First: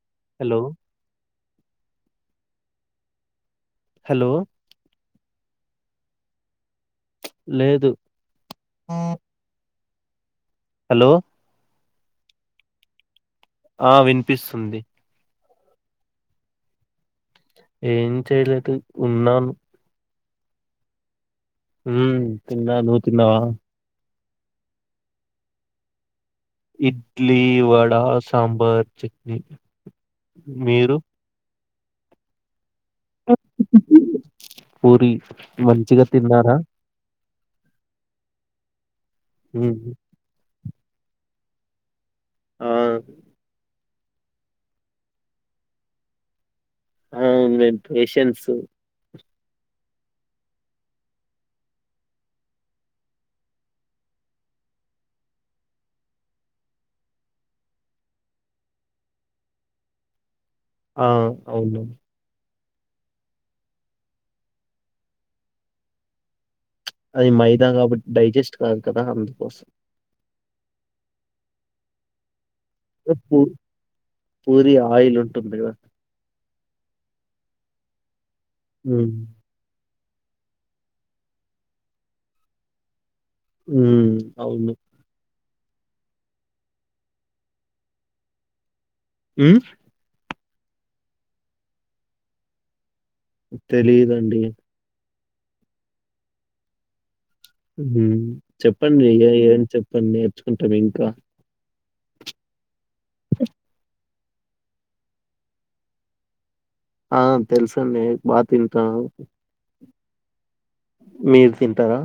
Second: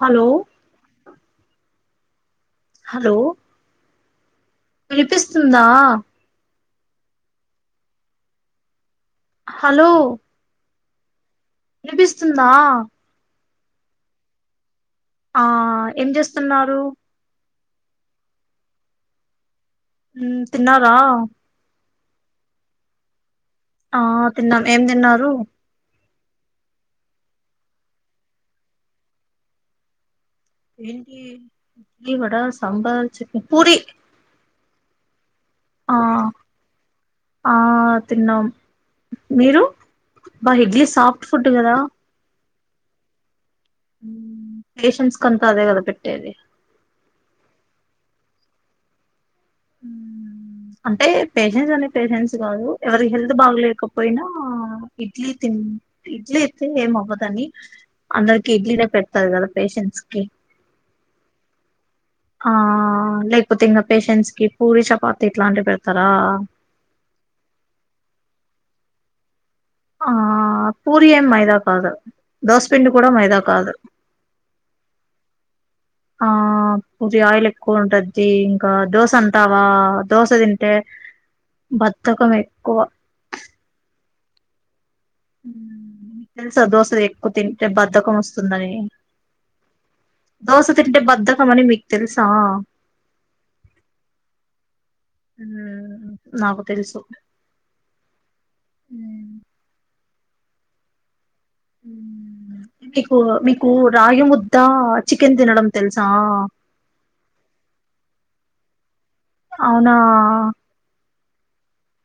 Hello hello hello వినిపిస్తుందా లేదు hello hello అనిపిస్తుందా ఆ వినిపిస్తుంది ఆ ఏం చేస్తున్నారు ఏం చెయలేతు ఉన్నాను ఉమ్ తిన్నారా ఉమ్ తిన్నా ను తిన్నావా ఆ తిన్నా ఏం తిన్నారు ఇడ్లీ వడా సాంబార్ చట్నీ మీరు ఏంటి డ్లి వడా స్ సాంబార్ చట్నీ పూరి పూరి ఆ మంచిగ తిన్నారా ఆ తిన్నాం మీరు ఉమ్ బా ఇడ్లీ సాఫ్ట్ ఫుడ్ కదా ఆ మ్ పేషన్స్ కంతా అదే కదా పెట్టేది అవును మేము పేషంట్స్ ఉమ్ అంటే పేషెంట్స్ అంటే పేషెంట్స్ కాదు ఎవరి హెల్త్ బాగలేకపోయినా ఇడ్లీ తిం ఇడ్లీ అయితే ఏం అవ్వదని అందరికి ఇడ్లీనే పెడతారు కదా పేషెంట్స్ కి ఆ అవును ఆ లేకపోతే ఇంకా పేషెంట్స్ కి పూరి చపాతి ఇట్లాంటివి పెడతారా అది మైదా కాబట్టి డైజెస్ట్ కాదు కదా అందుకోసం ఆ పూరి ఏమ్ మైదాకాదు దోశపిిండి కూడా పూ మైదా కాదు పూరి ఆయిల్ ఉంటుంది కదా ఆ పుది ఆయిల్ ఎక్కువ ఉంటద్ తి ఇంకా దోస ఉమ్ అంటావా దోస తింటే బద్దకం ఎక్కువ ఉమ్ అవును మ్మ్ తెలుసా దోసెలు ఎక్కువ తింటే బద్ధకం వస్తుందని మ్మ్ దోస తింటే బద్ధకం అని మీకు తెలుసా తెలీదండి మ్మ్ నాకు తెలుసు మ్మ్ చెప్పండి ఏం చెప్ప కొన్ నేర్చుకుంటాం ఇంకా హ్మ్ మీకు మీకు రాగిము ద్దా చికెన్ తినడం తెలుసా ఆ తెలుసండి బా తింటా అవునా మీరు తింటారా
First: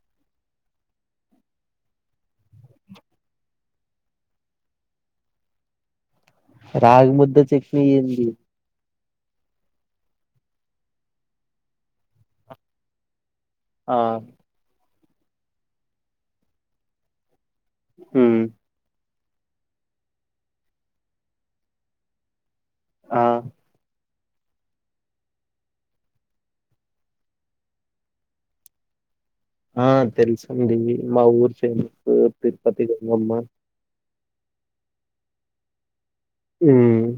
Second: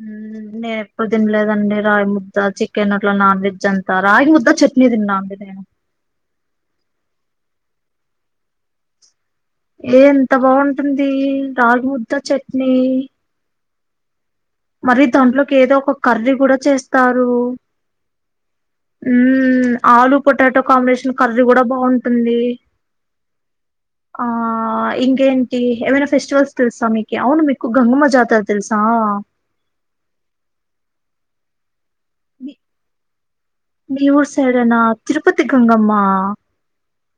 హ్మ్ నేను ఎప్పుడు తినలేదండి రాయి ముద్ద చికెన్ అట్లా నాన్ వెజ్ అంతా రాగి ముద్ద చట్నీ తిన్నా అండి నేను రాగి ముద్ద చెట్నీ ఏందీ ఏ ఎంత బాగుంటుంది రాగి ముద్ద చట్నీ ఆ మరి దాంట్లోకి ఏదో ఒక కర్రీ కూడా చేస్తారు హ్మ్ హ్మ్ ఆలు పొటాటా కాంబినేషన్ కర్రీ కూడా బాంటుంది ఆ ఆ ఇంకేంటి ఏమైనా ఫెస్టివల్స్ తెలుసా మీకు అవును మీకు గంగమ్మ జాతర తెలుసా ఆ తెలుసండి మా ఊరి చె మీ తిరుపతి కొంగమ్మ మీ ఊరు సైడేనా తిరుపతి గంగమ్మ హ్మ్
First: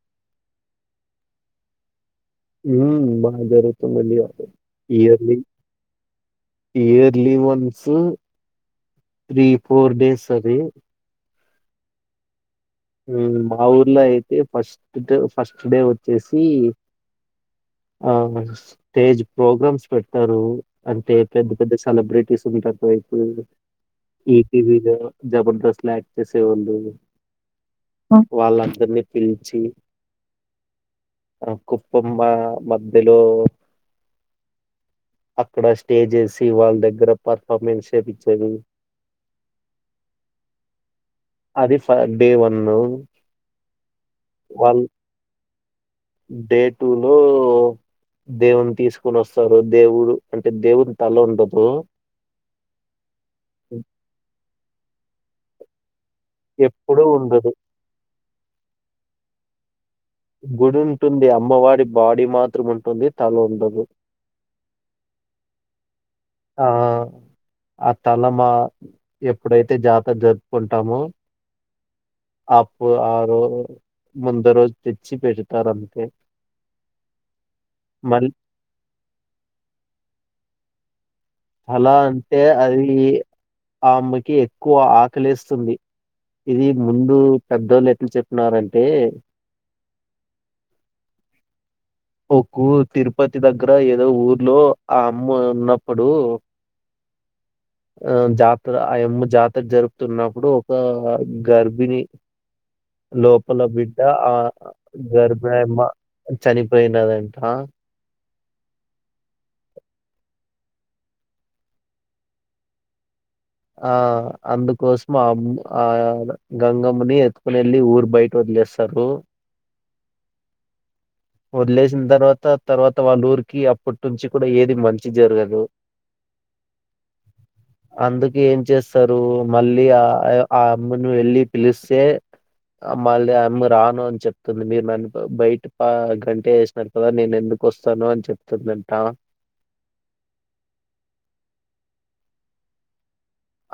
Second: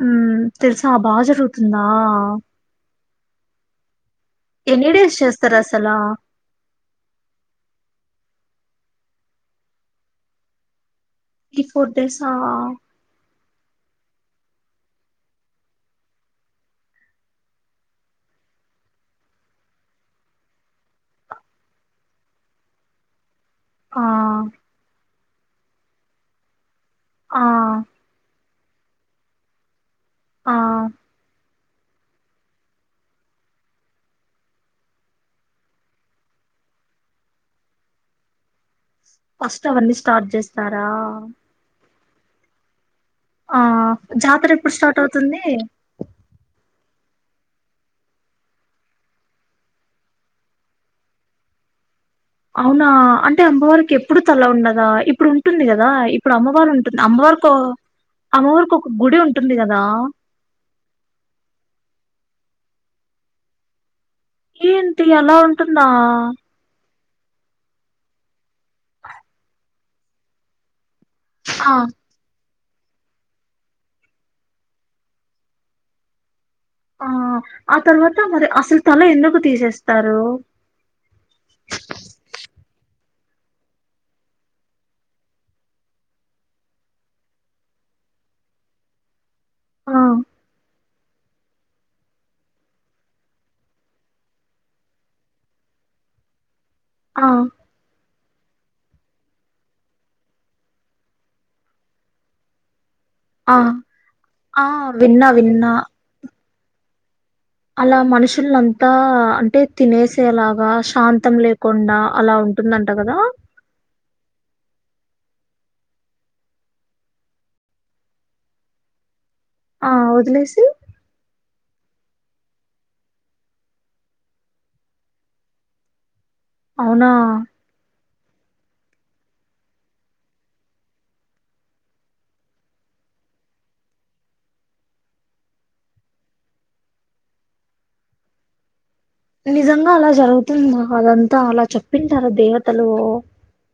హ్మ్ తెలుసా బాగా జరుగుతుందా హ్మ్ బ అ జరుగుతుందండి ఎన్ని డేస్ ఇయర్లీ చేస్తారు అసలా yearly once three four days అది ఇ ఫోర్ డేసా హ్మ్ మా ఊర్లో అయితే ఫస్ట్ డ్ ఫస్ట్ డే వచ్చేసి ఆ స్టేజ్ ప్రోగ్రామ్స్ పెడతారు అంటే పెద్ద పెద్ద సెలబ్రిటీస్ ఉంటారు ఒకవైపు ఆ ఈతి విద జబర్దస్త్ లో యాక్ట్ చేసేవొళ్ళు ఆ వాళ్ళందరినీ పిలిచి ఆ కుప్పమ్మ మధ్యలో అక్కడ స్టేజ్ వేసి వాళ్ళ దగ్గర పర్ఫార్మెన్స్ చేపించేది. ఫస్ట్ అవన్నీ స్టార్ట్ చేస్తారా అది ఫ డే వన్ ఆ జాతర ఎప్పుడు స్టార్ట్ అవుతుంది. డే టూ లో దేవుని తీసుకోని వస్తారు దేవుడు అంటే దేవుని తల ఉండదు అవునా అంటే అమ్మవారికి ఎప్పుడు తల్ల ఉన్నద్ దా ఇప్పుడు ఉంటుంది కదా ఇప్పుడు అమ్మవారు ఉంటుంది ఎప్పుడూ ఉండదు. అమ్మవారికో అమ్మవారికి ఒక గుడి ఉంటుంది కదా గుడి ఉంటుంది అమ్మవడి బాడీ మాత్రం ఉంటుంది తల ఉండదు ఏంటి అలా ఉంటుందా ఆ ఆ తలమా ఎప్పుడైతే జాతర జరుపుకుంటామో ఆ అప్పు ఆ రో ముందు రోజు తెచ్చి పెడతారు అంతే ఆ ఆ తర్వాత మరి అసలు తల ఎందుకు తీసేస్తారు. అలా అంటే అది ఆ అమ్మకి ఎక్కువ ఆకలెస్తుంది ఇది ముందు పెద్దోళ్ళు ఎట్ల చెప్పినారంటే ఆ ఒక్కో తిరుపతి దగ్గర ఏదో ఊర్లో ఆ అమ్మ ఉన్నప్పుడు ఆ ఆ జాతర ఆయమ్మ జాతర జరుపుతున్నప్పుడు ఒక గర్భిణి ఆ లోపల బిడ్డ ఆ విన్నా విన్నా గర్బ్యమ్మ చనిపో పోయినాదండి. అలా మనుషుల్లంతా అంటే తినేసేలాగా శాంతం లేకుండా అలా ఉంటుందంట కదా ఆ అందుకోసం ఆమ్మ ఆ గంగమ్నని ఎత్తుకుని వెళ్ళి ఊరు బయట వదిలేస్తారు. ఆ వదిలేసి వదిలేసిన తర్వాత తర్వాత వాళ్ళ ఊరికి అప్పటి నుంచి కూడా ఏది మంచి జరగదు. అవునా అందుకు ఏం చేస్తారు మళ్ళీ ఆ ఆ అమ్మను వెళ్ళి పిలిస్తే మళ్ళీ అమ్మ రాను అని చెప్తుంది మీరు నన్ బయటకు ఆ గంటేసినారు కదా నేను ఎందుకు వస్తాను అని చెప్తుందంట నిజంగా అలా జరుగుతుంద అదంతా అలా చెప్పింటారు దేవతలు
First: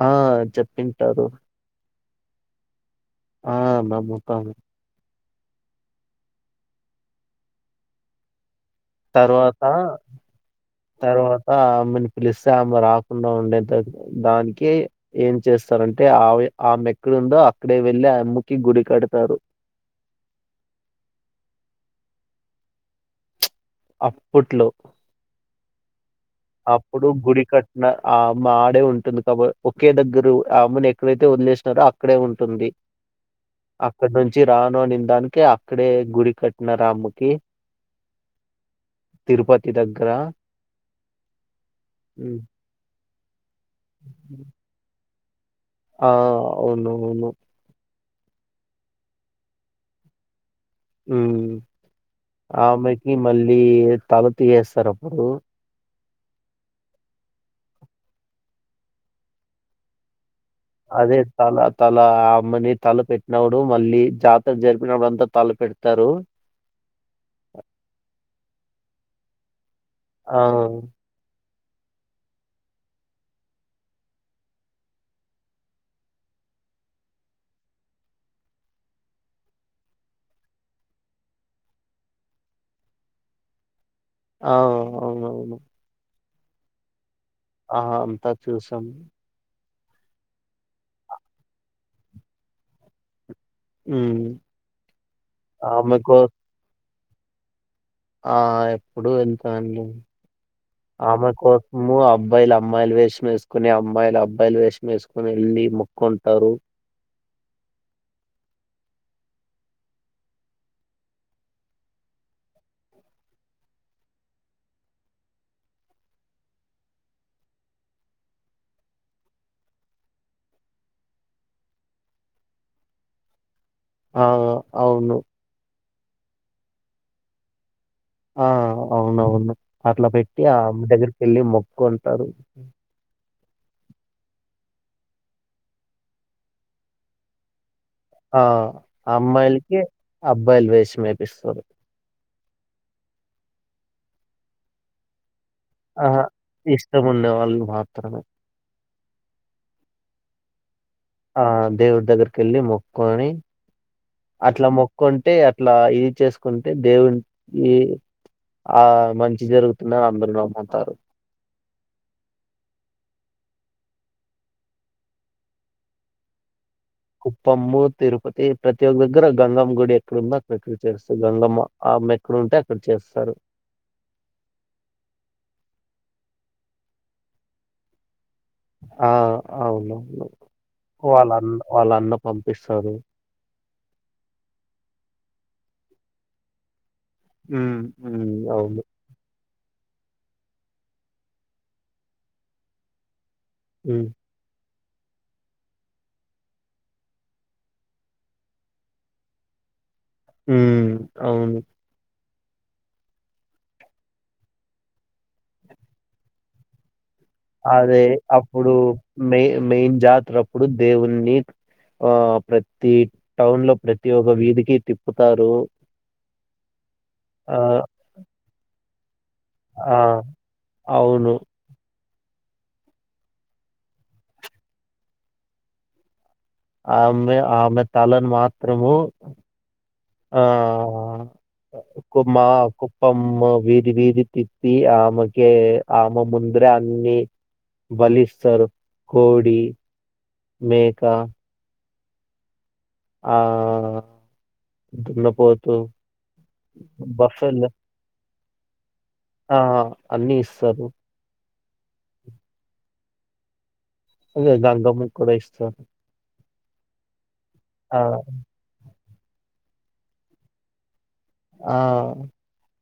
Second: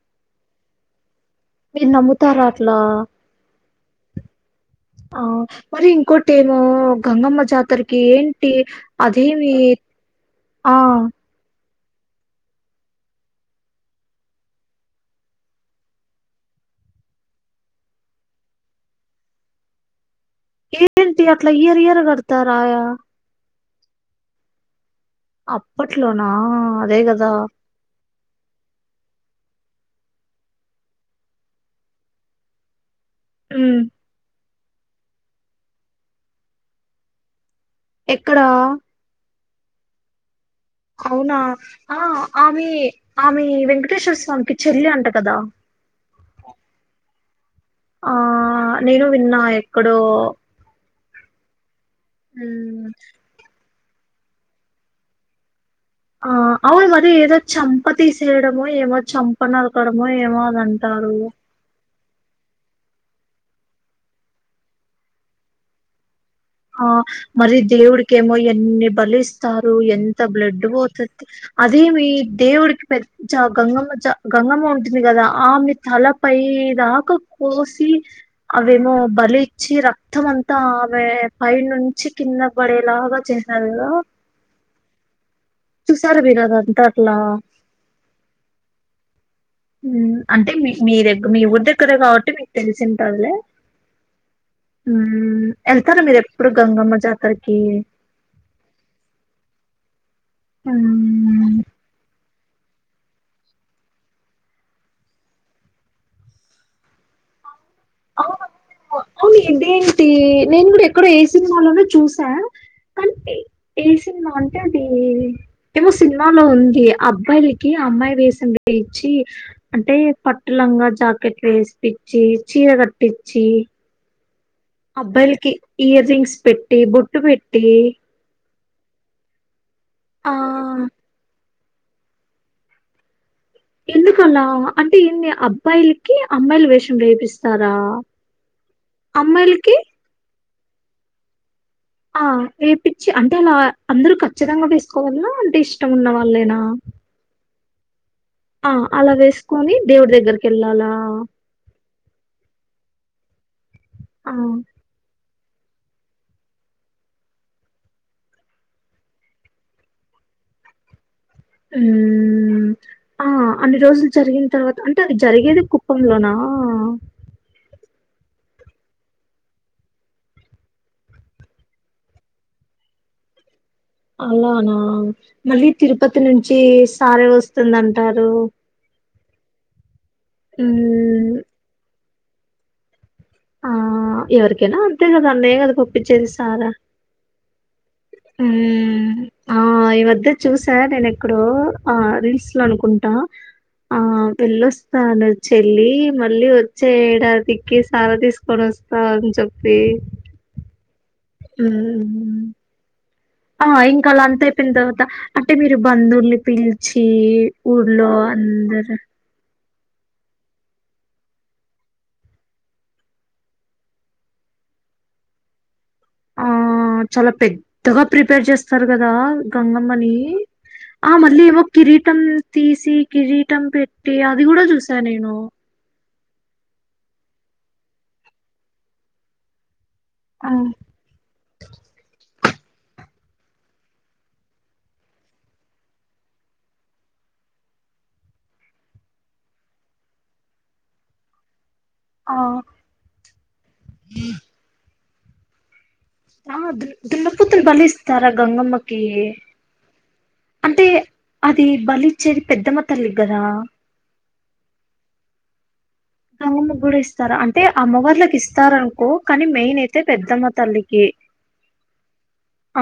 ఆ చెప్పింటారు. మీరు నమ్ముతారా అట్లా ఆ నమ్ముత ఆ మరి ఇంకోటి ఏమో గంగమ్మ జాతరకి టీ అదేమి తర్వాత ఆ అమ్మని పిలిస్తే ఆమె రాకుండా ఉండేంత దానికి ఏం చేస్తారంటే ఆవి ఆమె ఎక్కడందో అక్కడే వెళ్ళి ఆయమ్మకి గుడి కడతారు ఏంటి అట్లా ఇయర్ ఇయర్ కడతారాయా అప్పుట్లో అప్పుట్ ట్లోనా అదే కదా గుడి కట్టిన ఆ అమ్మ ఆడే ఉంటుంది కాబో ఒకే దగ్గరు అమ్మను ఎక్కడైతే వదిలేసినారో అక్కడే ఉంటుంది ఉమ్ అక్కడ్ నుంచి రాను అనిన దానికి అక్కడే గుడి కట్నారామెకి ఎక్కడా తిరుపతి దగ్గర అవునా ఆ హ్మ్. ఆమె ఆమి వెంకటేశ్వర స్వామికి చెల్లి అంట కదా ఆ అవును అవును ఆ నేనూ విన్నా ఎక్కడో ఉమ్ మ్ ఆమెకి మళ్ళీ ఏద్ తల తీయేస్తారు అప్పుడు ఆ అవును మరి ఏదో చంప తీసేయడమో ఏమో చంప నరకడమో ఏమో అని అంటారు అదే తలధ్ తల ఆ అమ్మని తల పెట్టినవుడు మళ్ళీ జాతర జరిపినప్పుడు అంతా తల పెడతారు ఆ మరి దేవుడికేమో ఎన్ని బలిస్తా రు ఎంత ఆ! బ్లడ్ పోతద్ది అదేమీ దేవుడికి పె చ గంగమ్మ జ గంగమ్మ ఉంటుంది కదా ఆమె తలపై దాకా కోసి అవేమో బలిచ్చి రక్తం అంతా ఆమె పై నుంచి కింద పడేలాగా చేసారు కదా అవున్ అవునవును గంతట్లా ఆ అంతా చూసాం మ్ అంటే మీ మీ దగ్ మీ ఊరి దగ్గరే కాబట్టి మీకు తెలిసింటాదిలే హ్మ్. మ్ ఆమె ఎళ్తారా కో మీరు ఎప్పుడూ గంగమ్మ జాత్ క్కడికి ఆ ఎప్పుడు ఎంత అండి ఆమె ఉమ్, కోసము అబ్ అబ్బాయిలు అమ్మాయిలు వేషం వేసుకొని అమ్మాయిలు అబ్బాయిలు వేషం వేసుకొని ఎల్లి మొక్కుంటారు అవును అవును ఇదేంటి నేను కూడా ఎక్కడో ఏ సినిమాలోనో చూసా కానీ ఏ సినిమా అంటే అది ఏమో సినిమాలో ఉంది అబ్బాయిలకి అమ్మాయి వేషం వేయిచ్చి అంటే పట్టులంగా జాకెట్లు వేసిచ్చి చీర కట్టిచ్చి ఔ అబ్బాయిలకి ఇయర్ రింగ్స్ పెట్టి బొట్టు పెట్టి అ అవునవును అట్లా ఆ పెట్టి ఆమ్ దగ్గరికి వెళ్ళి మొక్ కొంటారు ఎందుకలా అంటే ఏంది అబ్బాయిలకి అమ్మాయిల వేషం వేపిస్తారా ఆ అమ్మాయిలకి అమ్మాయిల్కి అబ్ అబ్బాయిల వేషం వేపిస్తారు ఆ వేపిచ్చి అంటే అలా అందరు కచ్చితంగా వేసుకోవాల్నా ఆహా ఇష్టముఉండే వాళ్ళు మా త్రమే ఆ అలా వేసుకొని దేవుడి దగ్గరకి ఏళ్ళాలా ఆ దేవుడి దగ్గర్కేల్లి మోక్ కొనీ ఆ అట్లా మొక్కుంటే అట్ ఇట్లా ఇది చేసుకుంటే దేవునికి ఆ మంచి జరుగుతుందని అందరూ నమ్ముతారు హ్మ్ ఆ అన్ని రోజులు జరిగిన తర్వాత అంటే అది జరిగేది కుప్పంలోనా కుప్పము తిరుపతి ప్రతి ఒక్క దగ్గర గంగమ్మ గుడి ఎక్కడంద అక్కడ ఎక్కడ చేస్తారు గంగమ్మ అమ్మ ఎక్కడ ఉంటే అక్కడ చేస్తారు అలానా మళ్ళీ తిరుపతి నుంచి సారే వస్తుంది అంటారు ఆ అవును ఉమ్ వాళ్ళన్న వాళ్ళ అన్న పంపిస్తారు ఆ ఎవరికైనా అంతే కదా అన్నయ్య కదా పొప్పిచ్చేది సారా హ్మ్ హ్మ్. అవును. హ్మ్ ఆ ఈ వద్ద చూసా నేను ఎక్కడో ఆ రీల్స్ లో అనుకుంటా ఆ హ్మ్. పిల్లో స్ తను చెల్లి మళ్ళీ వచ్చే ఏడాదికి సార తీసుకొని వస్తా అని చెప్పి హ్మ్ అవును. హ్మ్మ్ ఆ ఇంకా అలా అంత అయిపోయిన తర్వాత అంటే మీరు బంధువుల్ని పిలిచి అదే ఊర్లో అప్పుడు అందరు మె మెయిన్ జాతరప్పుడు దేవుణ్ణి ఆ ప్రతి టౌన్ లో ప్రతి ఒక్క వీధికి తిప్పుతారు ఆ చాలా ఆ! పెద్దగా ప్రిపేర్ చేస్త సారు కదా ఆ! గంగమ్మని ఆ అవును. మళ్ళీ ఏమో కిరీ కం తీసి కిరీటం పెట్టి అది కూడా చూసా నేను ఆమె ఆమె తలను మాత్రము ఆ ఒ మా కుప్పం వీధి వీధి తిప్పి ఆమెకే ఆమె ముందరే అన్నీ బలిస్తారు. కోడి మేక ఆ ఆ దున్నపోతు ఆ దు దున్న పోతున్ బఫెల్ బలిస్తారా గంగమ్మ కి అన్ని ఇస్తారు అది బలిచ్చేది పెద్దమ్మ తల్లికి గదా అదే గంగమ్మ కి కూడా ఇస్తరూ గంగమ్మ కి కూడా ఇస్తారా అం అంటే అమ్మవార్లకి ఇస్తారనుకో కానీ మెయిన్ అయితే పెద్దమ్మ తల్లికి ఆ ఆ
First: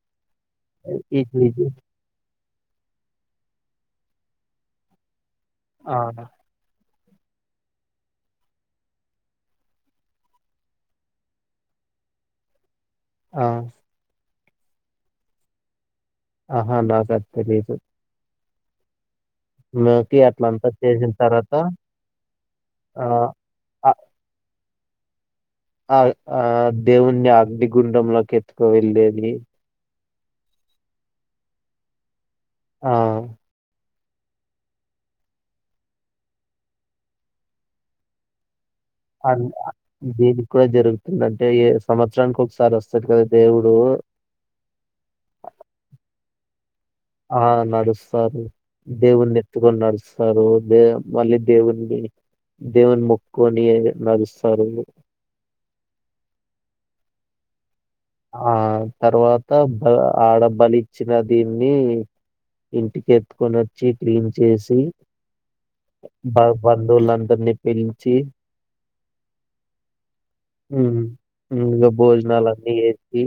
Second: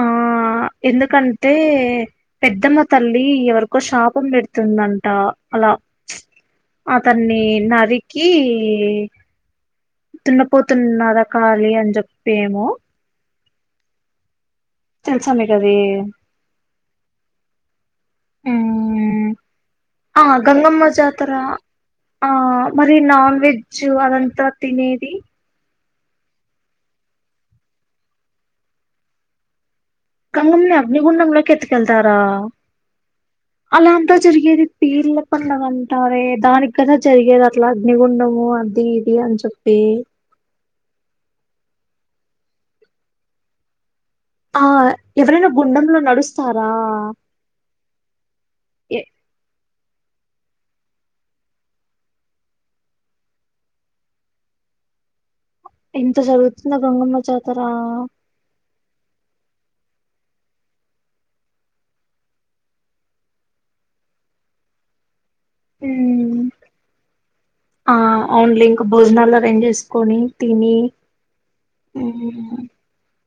ఇటు ఎందుకంటే ఇటు పెద్దమ్మ తల్లి ఎవరకో శాపం పెడుతుందంట అలా ఆ అతన్ని నాది కీ దున్నపోతున్నదా కాాలి అని చెప్పి ఏమో ఆ తెలుసా మీ కదీ ఆహా నాకది తెలీదు. హ్మ్ నాకి ఆ అట్లంతా గంగమ్మ చేసిన జాతర తర్వాత ఆ మరి ఆ నాన్ వెజ్జు ఆ అదంత తినేది ఆ ఆ దేవుణ్ణి అగ్నిగుండంలోకి ఎత్తుకువెళ్ళేది గంగమ్ని అగ్నిగుండంలో కి ఎత్కెళ్తారా ఆ అలా అంతా జరిగేది పీర్ల పండగ అంటారే దానికి కదా జరిగేది అట్లా అగ్నిగుండము అని ఇది అంట్ అ చెప్పి దీనికి కూడా జరుగుతుంది అంటే ఏ సమ సంవత్సరానికి ఒకసారి వస్తాడు కదా దేవుడు వస్తారా ఆ నడుస్తారు ఎ- దేవుని ఎత్తుకొని నడుస్తారు దే మళ్ళీ దేవుని దేవుని మొక్క్కకొని నడుస్తారు. ఇంత జరుగుతుందా గంగమ్మ జాతర ఆ తర్వాత బ ఆడబలి ఇచ్చిన దీన్ని ఇంటికి ఎత్తుకొని వచ్చి క్లీన్ చేసి బ ఉమ్, బంధువులందరినీ ఆ పిలిచి అవునులే ఇంకా భోజనాలు అరేంజ్ చేసుకొని తిని ఇంక భోజనాలన్నీ ఏ ఇ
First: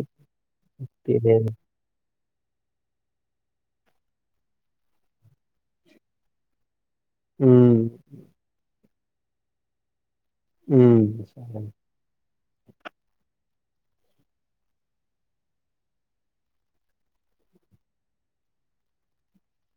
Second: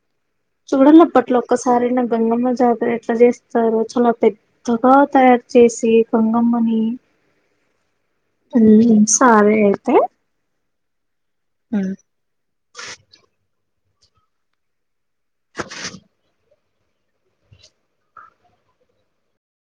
చూడాల్లప్పా అట్లా ఒక్కసారైనా గంగమ్మ జాతర ఎట్లా చేస్తారు చాలా పెద్దగా తయారు చేసి గంగమ్మని హ్మ్ హ్మ్ సరే అయితే హ్మ్ హ్మ్